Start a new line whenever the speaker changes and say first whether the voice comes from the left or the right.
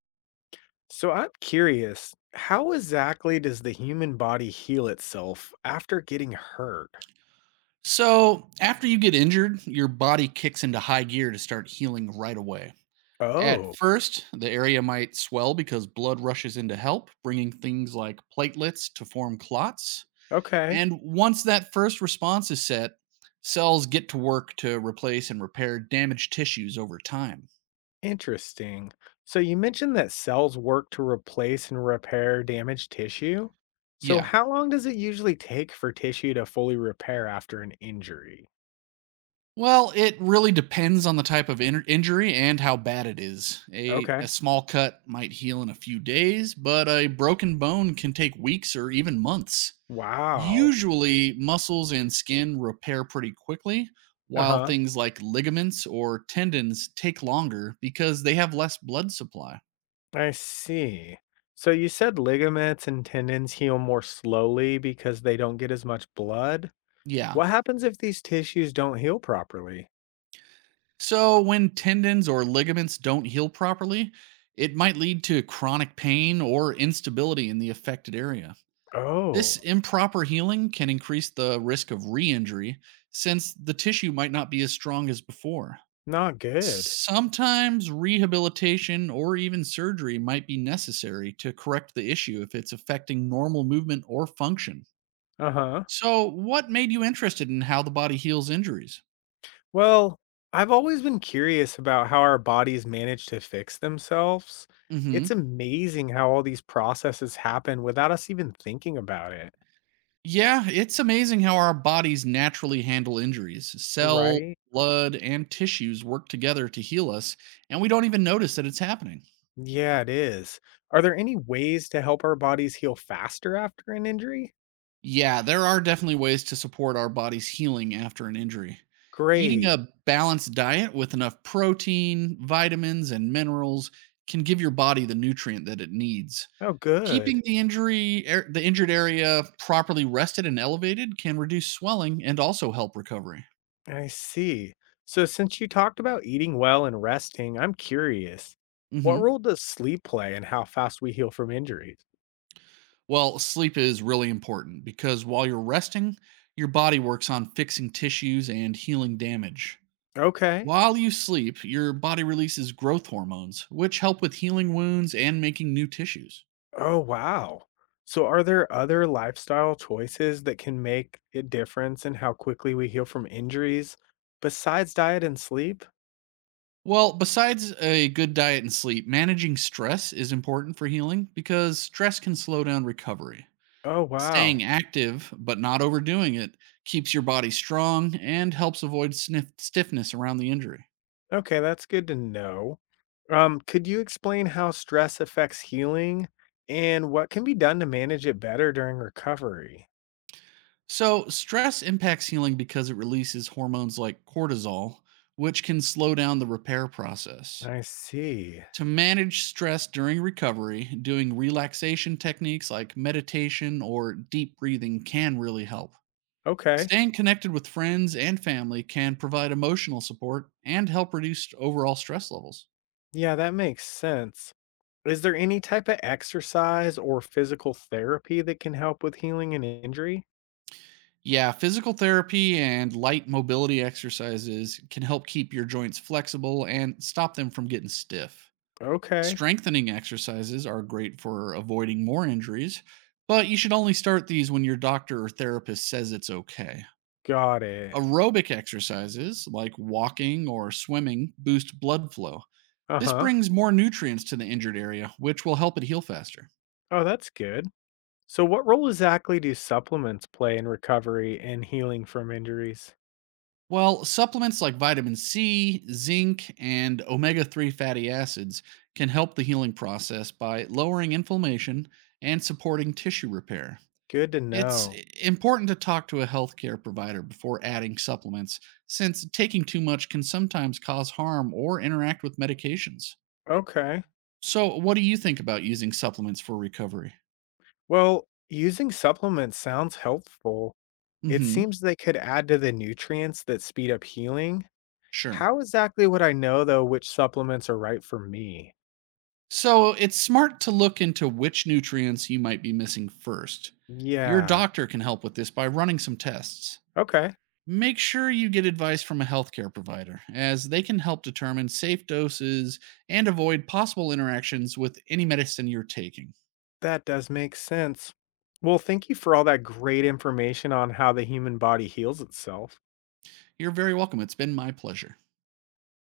left: So I'm curious, how exactly does the human body heal itself after getting hurt?
right: So, after you get injured, your body kicks into high gear to start healing right away. At
left: Oh,
right: first, the area might swell because blood rushes in to help, bringing things like platelets to form clots.
left: okay.
right: And once that first response is set, cells get to work to replace and repair damaged tissues over time.
left: Interesting. So you mentioned that cells work to replace and repair damaged tissue. So
right: Yeah,
left: how long does it usually take for tissue to fully repair after an injury?
right: well, it really depends on the type of injury and how bad it is. A,
left: Okay.
right: a small cut might heal in a few days, but a broken bone can take weeks or even months.
left: Wow.
right: Usually, muscles and skin repair pretty quickly, while
left: Uh-huh.
right: things like ligaments or tendons take longer because they have less blood supply.
left: I see. So you said ligaments and tendons heal more slowly because they don't get as much blood?
right: Yeah.
left: What happens if these tissues don't heal properly?
right: So, when tendons or ligaments don't heal properly, it might lead to chronic pain or instability in the affected area. This
left: Oh,
right: improper healing can increase the risk of re injury since the tissue might not be as strong as before.
left: not good.
right: Sometimes rehabilitation or even surgery might be necessary to correct the issue if it's affecting normal movement or function.
left: Uh huh.
right: So, what made you interested in how the body heals injuries?
left: Well, I've always been curious about how our bodies manage to fix themselves.
right: Hmm.
left: It's amazing how all these processes happen without us even thinking about it.
right: Yeah, it's amazing how our bodies naturally handle injuries. Cells,
left: Right?
right: blood, and tissues work together to heal us, and we don't even notice that it's happening.
left: Yeah, it is. Are there any ways to help our bodies heal faster after an injury?
right: Yeah, there are definitely ways to support our body's healing after an injury. Eating
left: Great.
right: a balanced diet with enough protein, vitamins, and minerals can give your body the nutrient that it needs.
left: Oh, good.
right: Keeping the injured area properly rested and elevated can reduce swelling and also help recovery.
left: I see. So, since you talked about eating well and resting, I'm curious what
right: Hmm.
left: role does sleep play in how fast we heal from injuries?
right: Well, sleep is really important because while you're resting, your body works on fixing tissues and healing damage.
left: Okay.
right: While you sleep, your body releases growth hormones, which help with healing wounds and making new tissues.
left: Oh, wow. So, are there other lifestyle choices that can make a difference in how quickly we heal from injuries besides diet and sleep?
right: Well, besides a good diet and sleep, managing stress is important for healing because stress can slow down recovery.
left: Oh,
right: Staying
left: wow.
right: active, but not overdoing it, keeps your body strong and helps avoid stiffness around the injury.
left: Okay, that's good to know. Could you explain how stress affects healing and what can be done to manage it better during recovery?
right: So, stress impacts healing because it releases hormones like cortisol, which can slow down the repair process.
left: I see.
right: To manage stress during recovery, doing relaxation techniques like meditation or deep breathing can really help.
left: Okay.
right: Staying connected with friends and family can provide emotional support and help reduce overall stress levels.
left: Yeah, that makes sense. Is there any type of exercise or physical therapy that can help with healing an injury?
right: Yeah, physical therapy and light mobility exercises can help keep your joints flexible and stop them from getting stiff.
left: Okay.
right: Strengthening exercises are great for avoiding more injuries, but you should only start these when your doctor or therapist says it's okay.
left: Got it.
right: Aerobic exercises like walking or swimming boost blood flow.
left: Uh
right: This
left: huh.
right: brings more nutrients to the injured area, which will help it heal faster.
left: Oh, that's good. So, what role exactly do supplements play in recovery and healing from injuries?
right: While supplements like vitamin C, zinc, and omega 3 fatty acids can help the healing process by lowering inflammation and supporting tissue repair.
left: Good to
right: It's
left: know.
right: important to talk to a healthcare provider before adding supplements, since taking too much can sometimes cause harm or interact with medications.
left: Okay.
right: So, what do you think about using supplements for recovery?
left: Well, using supplements sounds helpful. It
right: Mhm.
left: seems they could add to the nutrients that speed up healing.
right: Sure.
left: How exactly would I know, though, which supplements are right for me?
right: So, it's smart to look into which nutrients you might be missing first. Your
left: Yeah.
right: doctor can help with this by running some tests.
left: Okay,
right: Make sure you get advice from a healthcare provider, as they can help determine safe doses and avoid possible interactions with any medicine you're taking.
left: that does make sense. Well, thank you for all that great information on how the human body heals itself.
right: You're very welcome. It's been my pleasure.